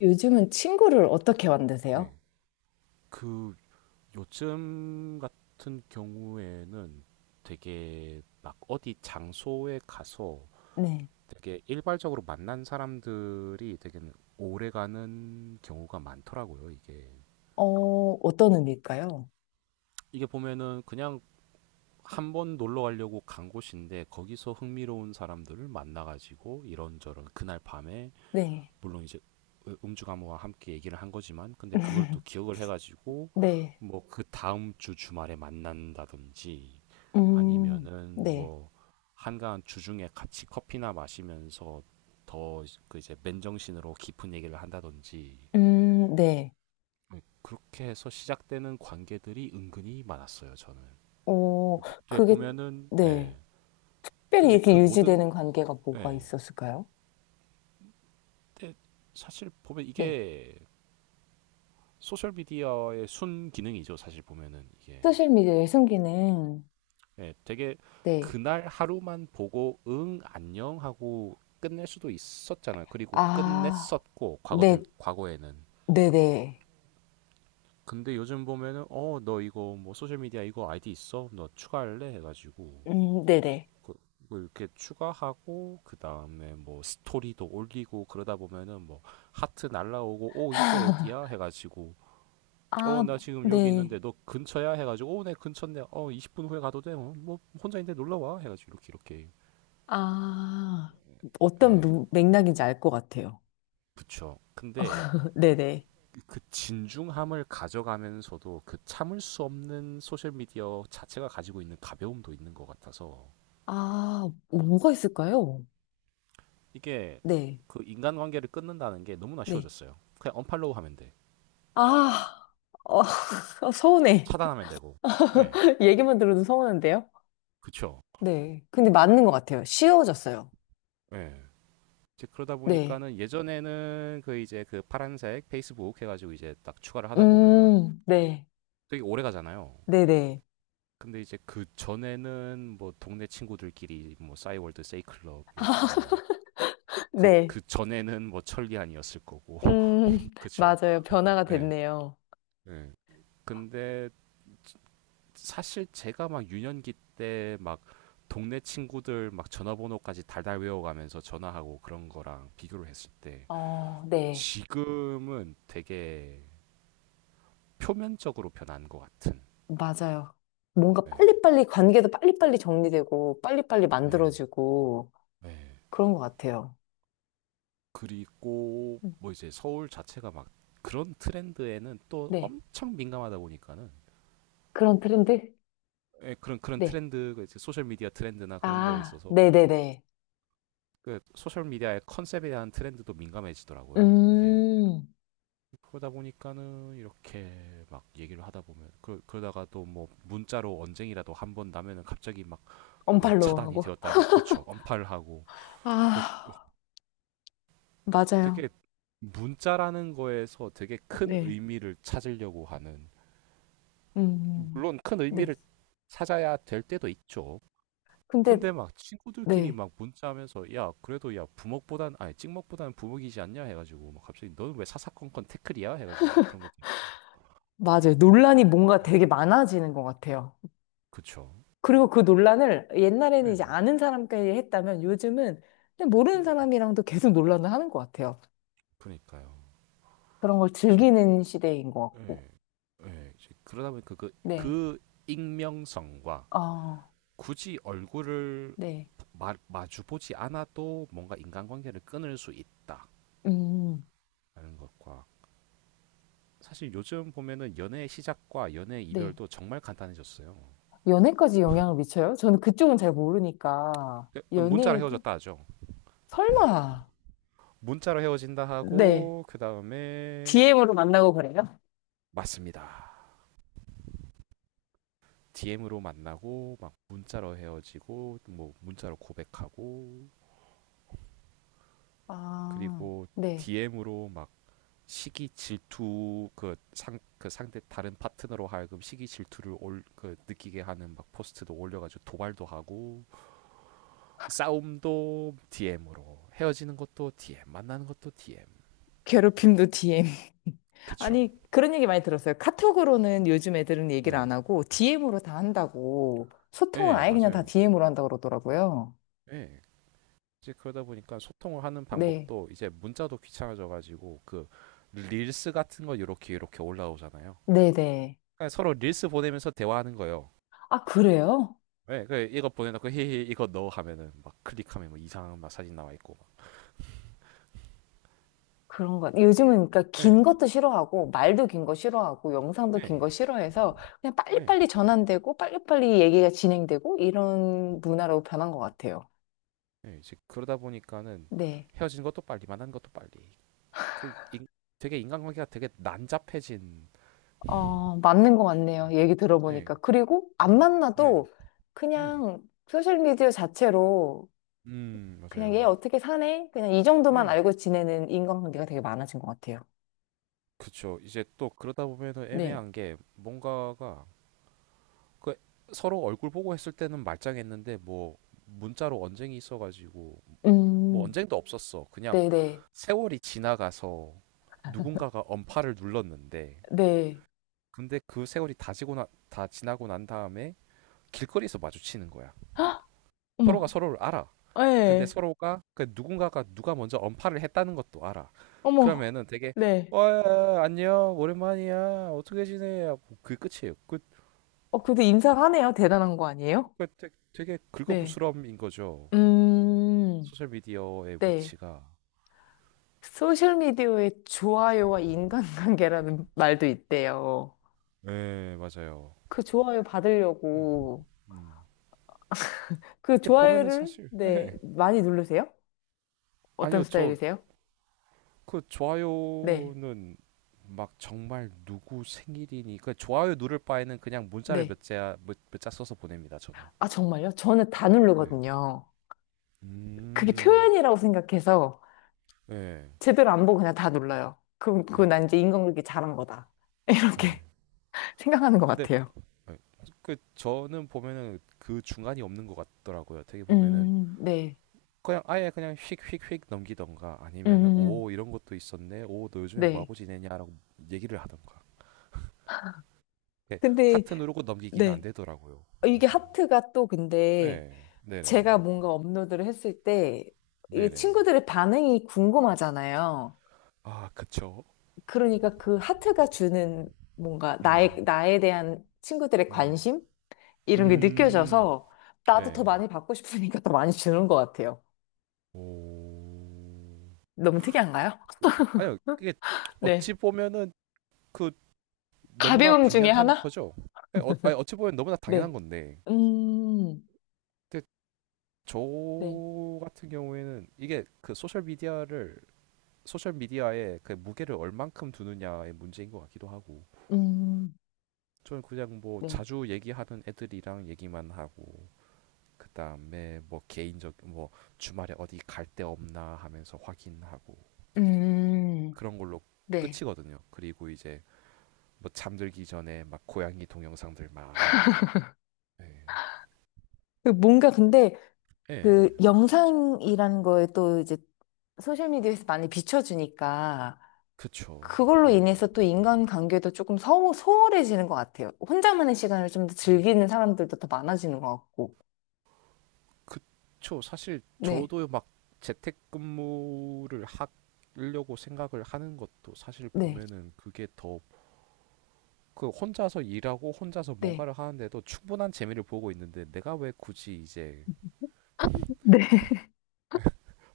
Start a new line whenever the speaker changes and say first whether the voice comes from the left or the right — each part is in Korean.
left: 요즘은 친구를 어떻게 만드세요?
right: 네. 그 요즘 같은 경우에는 되게 막 어디 장소에 가서
left: 네,
right: 되게 일괄적으로 만난 사람들이 되게 오래가는 경우가 많더라고요, 이게.
left: 어, 어떤 의미일까요?
right: 이게 보면은 그냥 한번 놀러 가려고 간 곳인데 거기서 흥미로운 사람들을 만나가지고 이런저런 그날 밤에
left: 네,
right: 물론 이제 음주 감호와 함께 얘기를 한 거지만 근데 그걸 또 기억을 해가지고
left: 네,
right: 뭐 그 다음 주 주말에 만난다든지
left: 음,
right: 아니면은
left: 네,
right: 뭐 한가한 주중에 같이 커피나 마시면서 더 그 이제 맨정신으로 깊은 얘기를 한다든지.
left: 네.
right: 네, 그렇게 해서 시작되는 관계들이 은근히 많았어요, 저는.
left: 어,
right: 근
left: 그게,
right: 보면은, 예.
left: 네. 특별히
right: 근데
left: 이렇게
right: 그 모든,
left: 유지되는 관계가 뭐가
right: 예.
left: 있었을까요?
right: 근데 사실 보면
left: 네.
right: 이게 소셜 미디어의 순 기능이죠. 사실 보면은 이게,
left: 소셜미디어의 순기능,
right: 예, 되게
left: 네.
right: 그날 하루만 보고 응 안녕 하고 끝낼 수도 있었잖아요. 그리고
left: 아,
right: 끝냈었고,
left: 네,
right: 과거들 과거에는.
left: 네네.
right: 근데 요즘 보면은 어 너 이거 뭐 소셜 미디어 이거 아이디 있어? 너 추가할래? 해가지고
left: 네네.
right: 그- 그 이렇게 추가하고 그 다음에 뭐 스토리도 올리고 그러다 보면은 뭐 하트 날라오고 오 이거 어디야? 해가지고 어
left: 아,
right: 나 지금 여기
left: 네.
right: 있는데 너 근처야? 해가지고 어 내 근처인데 어 20분 후에 가도 돼? 어, 뭐 혼자인데 놀러 와? 해가지고 이렇게 이렇게.
left: 아, 어떤
right: 예.
left: 맥락인지 알 것 같아요.
right: 그쵸. 근데
left: 네네.
right: 그 진중함을 가져가면서도 그 참을 수 없는 소셜미디어 자체가 가지고 있는 가벼움도 있는 것 같아서.
left: 아, 뭐가 있을까요?
right: 이게
left: 네,
right: 그 인간관계를 끊는다는 게 너무나
left: 네.
right: 쉬워졌어요. 그냥 언팔로우 하면 돼.
left: 아, 어, 서운해.
right: 차단하면 되고. 예.
left: 얘기만 들어도 서운한데요?
right: 그쵸.
left: 네. 근데 맞는 것 같아요. 쉬워졌어요.
right: 예. 이제 그러다
left: 네.
right: 보니까는 예전에는 그 이제 그 파란색 페이스북 해가지고 이제 딱 추가를 하다 보면은
left: 네.
right: 되게 오래 가잖아요.
left: 네네.
right: 근데 이제 그 전에는 뭐 동네 친구들끼리 뭐 싸이월드 세이클럽이었고 뭐 그,
left: 네.
right: 그 전에는 뭐 천리안이었을 거고. 그쵸.
left: 맞아요. 변화가
right: 예.
left: 됐네요.
right: 예. 근데 사실 제가 막 유년기 때 막 동네 친구들 막 전화번호까지 달달 외워가면서 전화하고 그런 거랑 비교를 했을 때
left: 어, 네.
right: 지금은 되게 표면적으로 변한 것 같은.
left: 맞아요. 뭔가
right: 예.
left: 빨리빨리, 관계도 빨리빨리 정리되고, 빨리빨리
right: 네.
left: 만들어지고,
right: 네.
left: 그런 것 같아요.
right: 그리고
left: 음,
right: 뭐 이제 서울 자체가 막 그런 트렌드에는 또
left: 네.
right: 엄청 민감하다 보니까는,
left: 그런 트렌드?
right: 예, 그런
left: 네.
right: 트렌드가 이제 소셜 미디어 트렌드나 그런 거에
left: 아,
right: 있어서
left: 네네네.
right: 그 소셜 미디어의 컨셉에 대한 트렌드도 민감해지더라고요, 이게.
left: 음,
right: 그러다 보니까는 이렇게 막 얘기를 하다 보면 그, 그러다가 또 뭐 문자로 언쟁이라도 한 번 나면은 갑자기 막 뭐
left: 언팔로우
right: 차단이
left: 하고.
right: 되었다니, 그쵸, 언팔 하고 그
left: 아, 맞아요.
right: 되게 문자라는 거에서 되게 큰
left: 네.
right: 의미를 찾으려고 하는,
left: 음,
right: 물론 큰
left: 네.
right: 의미를 찾아야 될 때도 있죠.
left: 근데,
right: 근데 막 친구들끼리
left: 네.
right: 막 문자하면서 야 그래도 야 부먹보단 아니 찍먹보다는 부먹이지 않냐 해가지고 막 갑자기 너는 왜 사사건건 태클이야 해가지고 막 그런 것도
left: 맞아요. 논란이 뭔가
right: 있고. 네.
left: 되게 많아지는 것 같아요.
right: 그쵸.
left: 그리고 그 논란을 옛날에는
right: 네.
left: 이제 아는 사람끼리 했다면 요즘은 그냥
right: 음,
left: 모르는 사람이랑도 계속 논란을 하는 것 같아요.
right: 그러니까요.
left: 그런 걸
right: 즉,
left: 즐기는 시대인 것 같고.
right: 예, 예, 즉, 그러다 보니까 그,
left: 네.
right: 그 익명성과
left: 아,
right: 굳이 얼굴을
left: 네.
right: 마, 마주보지 않아도 뭔가 인간관계를 끊을 수 있다라는
left: 음,
right: 것과 사실 요즘 보면은 연애 시작과 연애
left: 네.
right: 이별도 정말 간단해졌어요.
left: 연애까지 영향을 미쳐요? 저는 그쪽은 잘 모르니까.
right: 그, 문자로
left: 연애에도?
right: 헤어졌다 하죠.
left: 설마.
right: 문자로 헤어진다
left: 네.
right: 하고 그 다음에.
left: DM으로 만나고 그래요?
right: 맞습니다. DM으로 만나고 막 문자로 헤어지고 뭐 문자로 고백하고
left: 아,
right: 그리고
left: 네.
right: DM으로 막 시기 질투 그 상 그 상대 다른 파트너로 하여금 시기 질투를 올 그 느끼게 하는 막 포스트도 올려가지고 도발도 하고 싸움도 DM으로, 헤어지는 것도 DM, 만나는 것도 DM.
left: 괴롭힘도 DM.
right: 그쵸.
left: 아니, 그런 얘기 많이 들었어요. 카톡으로는 요즘 애들은 얘기를 안
right: 네.
left: 하고, DM으로 다 한다고. 소통을
right: 네,
left: 아예 그냥 다
right: 맞아요.
left: DM으로 한다고 그러더라고요.
right: 네. 이제 그러다 보니까 소통을 하는
left: 네.
right: 방법도 이제 문자도 귀찮아져가지고 그 릴스 같은 거 이렇게 이렇게 올라오잖아요.
left: 네네.
right: 그러니까 서로 릴스 보내면서 대화하는 거예요.
left: 아, 그래요?
right: 예, 네, 그 이거 보내놓고 히히 이거 넣어 하면은 막 클릭하면 뭐 이상한 막 사진 나와 있고 막.
left: 그런 것요 요즘은 그러니까 긴
right: 예,
left: 것도 싫어하고, 말도 긴 거 싫어하고, 영상도 긴
right: 예,
left: 거 싫어해서, 그냥
right: 예,
left: 빨리빨리 전환되고, 빨리빨리 얘기가 진행되고, 이런 문화로 변한 것 같아요.
right: 예. 이제 그러다 보니까는
left: 네.
right: 헤어진 것도 빨리, 만난 것도 빨리. 그 인- 되게 인간관계가 되게 난잡해진.
left: 어, 맞는 것 같네요. 얘기
right: 네,
left: 들어보니까.
right: 네,
left: 그리고 안
right: 네. 네,
left: 만나도
right: 음,
left: 그냥 소셜미디어 자체로 그냥 얘
right: 맞아요.
left: 어떻게 사네? 그냥 이 정도만
right: 네.
left: 알고 지내는 인간관계가 되게 많아진 것 같아요.
right: 그쵸. 이제 또 그러다 보면은
left: 네.
right: 애매한 게 뭔가가 그 서로 얼굴 보고 했을 때는 말짱했는데 뭐 문자로 언쟁이 있어가지고 뭐
left: 음,
right: 언쟁도 없었어. 그냥
left: 네네.
right: 세월이 지나가서 누군가가 언팔을 눌렀는데,
left: 네.
right: 근데 그 세월이 다 지고 나, 다 지나고 난 다음에 길거리에서 마주치는 거야.
left: 헉,
right: 서로가
left: 어머.
right: 서로를 알아. 근데
left: 네.
right: 서로가 그 누군가가 누가 먼저 언팔을 했다는 것도 알아.
left: 어머.
right: 그러면은 되게
left: 네.
right: 와 안녕 오랜만이야 어떻게 지내? 하고 그게 끝이에요. 그
left: 어, 그래도 인사하네요. 대단한 거 아니에요?
right: 그러니까 되게
left: 네.
right: 긁어부스럼인 거죠.
left: 음,
right: 소셜 미디어의
left: 네.
right: 위치가.
left: 소셜미디어에 좋아요와 인간관계라는 말도 있대요.
right: 네, 맞아요.
left: 그 좋아요
right: 네.
left: 받으려고.
right: 음.
left: 그
right: 근데 보면은
left: 좋아요를
right: 사실,
left: 네
right: 예.
left: 많이 누르세요? 어떤
right: 아니요, 저
left: 스타일이세요?
right: 그
left: 네,
right: 좋아요는 막 정말 누구 생일이니 그 좋아요 누를 바에는 그냥 문자를
left: 네.
right: 몇 자, 몇, 몇자 써서 보냅니다, 저는.
left: 아 정말요? 저는 다
right: 네.
left: 누르거든요. 그게
right: 음.
left: 표현이라고 생각해서
right: 예.
left: 제대로 안 보고 그냥 다 눌러요. 그럼
right: 예.
left: 그건 난 이제 인간극이 잘한 거다
right: 예.
left: 이렇게 생각하는 것
right: 근데,
left: 같아요.
right: 예. 그 저는 보면은 그 중간이 없는 것 같더라고요. 되게 보면은
left: 네,
right: 그냥 아예 그냥 휙휙휙 넘기던가 아니면은
left: 음,
right: 오 이런 것도 있었네 오 너 요즘에 뭐
left: 네,
right: 하고 지내냐라고 얘기를 하던가. 예,
left: 근데
right: 하트 누르고 넘기기는 안
left: 네
right: 되더라고요.
left: 어, 이게
right: 맞아.
left: 하트가 또 근데
right: 네.
left: 제가
right: 네네.
left: 뭔가 업로드를 했을 때 이게
right: 네네.
left: 친구들의 반응이 궁금하잖아요.
right: 아, 그쵸.
left: 그러니까 그 하트가 주는 뭔가 나에,
right: 음
left: 나에 대한 친구들의
right: 음
left: 관심? 이런 게
right: 음.
left: 느껴져서
right: 네.
left: 나도 더 많이 받고 싶으니까 더 많이 주는 것 같아요.
right: 오.
left: 너무 특이한가요?
right: 그, 아니요 그게 어찌
left: 네.
right: 보면은 그 너무나
left: 가벼움 중에
right: 당연한
left: 하나?
right: 거죠. 예, 어, 아니, 어찌 보면 너무나 당연한
left: 네.
right: 건데
left: 음,
right: 근데 저
left: 네.
right: 같은 경우에는 이게 그 소셜 미디어를 소셜 미디어에 그 무게를 얼만큼 두느냐의 문제인 것 같기도 하고.
left: 음,
right: 저는 그냥 뭐
left: 네.
right: 자주 얘기하는 애들이랑 얘기만 하고 그 다음에 뭐 개인적 뭐 주말에 어디 갈데 없나 하면서 확인하고
left: 음,
right: 그런 걸로
left: 네.
right: 끝이거든요. 그리고 이제 뭐 잠들기 전에 막 고양이 동영상들 많이 보고. 예,
left: 그 뭔가 근데
right: 예.
left: 그 영상이라는 거에 또 이제 소셜미디어에서 많이 비춰주니까
right: 그쵸.
left: 그걸로
right: 예.
left: 인해서 또 인간관계도 조금 소홀해지는 것 같아요. 혼자만의 시간을 좀 더
right: 음.
left: 즐기는 사람들도 더 많아지는 것 같고.
right: 저 사실
left: 네,
right: 저도 막 재택근무를 하려고 생각을 하는 것도 사실
left: 네,
right: 보면은 그게 더 그 혼자서 일하고 혼자서
left: 네.
right: 뭔가를 하는데도 충분한 재미를 보고 있는데 내가 왜 굳이 이제
left: 네.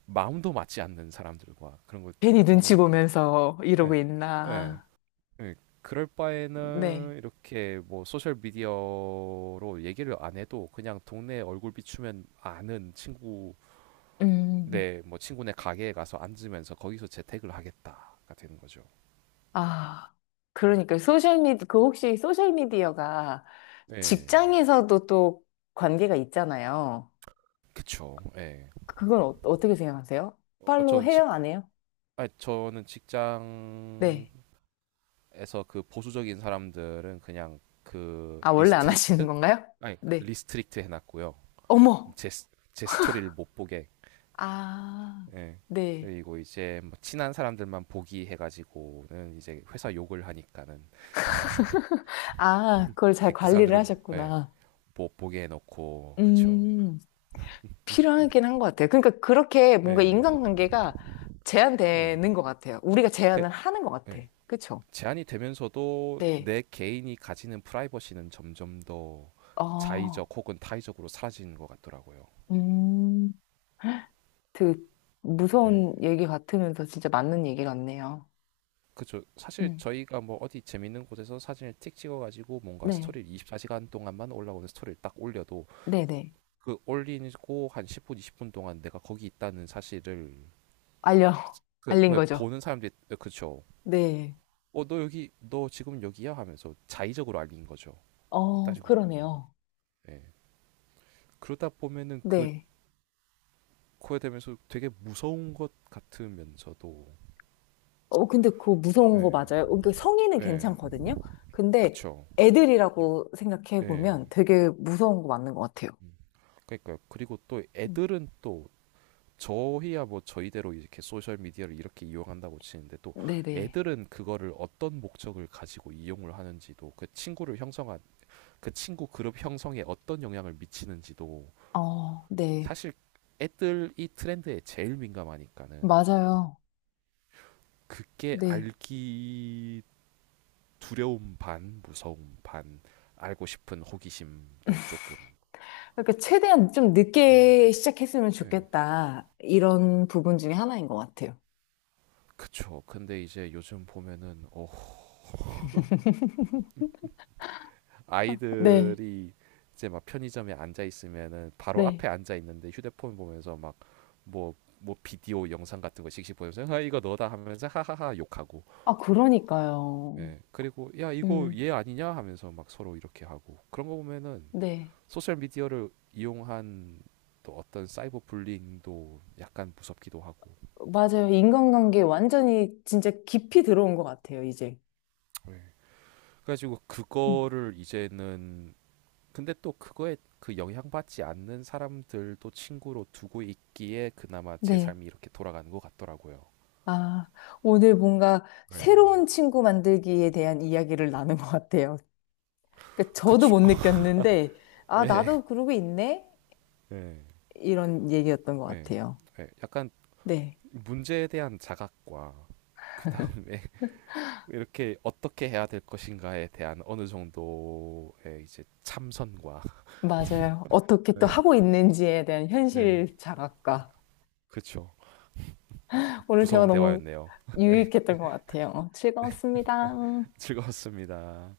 right: 마음도 맞지 않는 사람들과 그런
left: 괜히
right: 거다
left: 눈치
right: 보니까.
left: 보면서 이러고
right: 예, 예,
left: 있나.
right: 예. 그럴
left: 네.
right: 바에는 이렇게 뭐 소셜 미디어로 얘기를 안 해도 그냥 동네 얼굴 비추면 아는 친구,
left: 음,
right: 네, 뭐 친구네 가게에 가서 앉으면서 거기서 재택을 하겠다가 되는 거죠.
left: 아, 그러니까 소셜미디, 그 혹시 소셜미디어가
right: 예,
left: 직장에서도 또 관계가 있잖아요.
right: 그쵸. 예,
left: 그건 어, 어떻게 생각하세요?
right: 어,
left: 팔로우 해요? 안 해요?
right: 아, 저는 직장
left: 네.
right: 에서 그 보수적인 사람들은 그냥 그
left: 아, 원래 안 하시는
right: 리스트릭트,
left: 건가요?
right: 아니 그
left: 네.
right: 리스트릭트 해놨고요.
left: 어머!
right: 제 스토리를 못 보게.
left: 아,
right: 예.
left: 네.
right: 그리고 이제 뭐 친한 사람들만 보기 해가지고는 이제 회사 욕을 하니까는
left: 아, 그걸 잘
right: 예, 그
left: 관리를
right: 사람들은 예,
left: 하셨구나.
right: 못 보게 해놓고 그쵸.
left: 음, 필요하긴 한 것 같아요. 그러니까 그렇게 뭔가
right: 예,
left: 인간관계가
right: 예.
left: 제한되는 것 같아요. 우리가
right: 그,
left: 제한을 하는 것 같아.
right: 예.
left: 그쵸?
right: 제한이 되면서도
left: 네.
right: 내 개인이 가지는 프라이버시는 점점 더
left: 어,
right: 자의적 혹은 타의적으로 사라지는 것 같더라고요.
left: 음, 그
right: 예.
left: 무서운 얘기 같으면서 진짜 맞는 얘기 같네요.
right: 그쵸. 사실
left: 음,
right: 저희가 뭐 어디 재밌는 곳에서 사진을 틱 찍어가지고 뭔가
left: 네.
right: 스토리를 24시간 동안만 올라오는 스토리를 딱 올려도
left: 네네.
right: 그 올리고 한 10분, 20분 동안 내가 거기 있다는 사실을
left: 알려,
right: 그
left: 알린
right: 왜
left: 거죠.
right: 보는 사람들이 어, 그쵸.
left: 네.
right: 어, 너 여기 너 지금 여기야 하면서 자의적으로 알린 거죠.
left: 어,
right: 따지고 보면은.
left: 그러네요.
right: 예. 그러다 보면은 그
left: 네.
right: 코에 대면서 되게 무서운 것 같으면서도.
left: 어, 근데 그거 무서운 거
right: 예.
left: 맞아요? 그러니까 성인은
right: 예.
left: 괜찮거든요? 근데
right: 그쵸. 유-
left: 애들이라고 생각해
right: 예.
left: 보면 되게 무서운 거 맞는 것 같아요.
right: 음. 그러니까 그리고 또
left: 음.
right: 애들은 또 저희야 뭐 저희대로 이렇게 소셜 미디어를 이렇게 이용한다고 치는데 또
left: 네네.
right: 애들은 그거를 어떤 목적을 가지고 이용을 하는지도 그 친구를 형성한 그 친구 그룹 형성에 어떤 영향을 미치는지도
left: 어, 네.
right: 사실 애들이 트렌드에 제일 민감하니까는
left: 맞아요.
right: 이게
left: 네.
right: 알기 두려움 반 무서움 반 알고 싶은 호기심도 조금.
left: 그러니까 최대한 좀
right: 예.
left: 늦게 시작했으면
right: 예.
left: 좋겠다. 이런 부분 중에 하나인 것 같아요.
right: 그쵸. 근데 이제 요즘 보면은 어
left: 네,
right: 아이들이 이제 막 편의점에 앉아 있으면은 바로
left: 네.
right: 앞에 앉아 있는데 휴대폰 보면서 막 뭐 뭐 비디오 영상 같은 거 씩씩 보면서 아 이거 너다 하면서 하하하 욕하고
left: 아, 그러니까요.
right: 예 그리고 야 이거
left: 음.
right: 얘 아니냐 하면서 막 서로 이렇게 하고 그런 거 보면은
left: 네.
right: 소셜 미디어를 이용한 또 어떤 사이버 불링도 약간 무섭기도 하고.
left: 맞아요. 인간관계 완전히 진짜 깊이 들어온 것 같아요, 이제.
right: 예. 그래가지고
left: 음,
right: 그거를 이제는, 근데 또 그거에 그 영향받지 않는 사람들도 친구로 두고 있기에 그나마 제
left: 네.
right: 삶이 이렇게 돌아가는 것 같더라고요.
left: 아, 오늘 뭔가
right: 예.
left: 새로운 친구 만들기에 대한 이야기를 나눈 것 같아요. 그러니까 저도
right: 그쵸.
left: 못 느꼈는데, 아,
right: 예.
left: 나도 그러고 있네?
right: 예.
left: 이런 얘기였던 것
right: 예.
left: 같아요.
right: 예. 약간
left: 네,
right: 문제에 대한 자각과 그 다음에 이렇게 어떻게 해야 될 것인가에 대한 어느 정도의 이제 참선과
left: 맞아요. 어떻게 또
right: 네,
left: 하고 있는지에 대한
right: 네,
left: 현실 자각과.
right: 그렇죠.
left: 오늘 대화
right: 무서운
left: 너무
right: 대화였네요. 네,
left: 유익했던 것 같아요.
right: 네,
left: 즐거웠습니다.
right: 즐거웠습니다.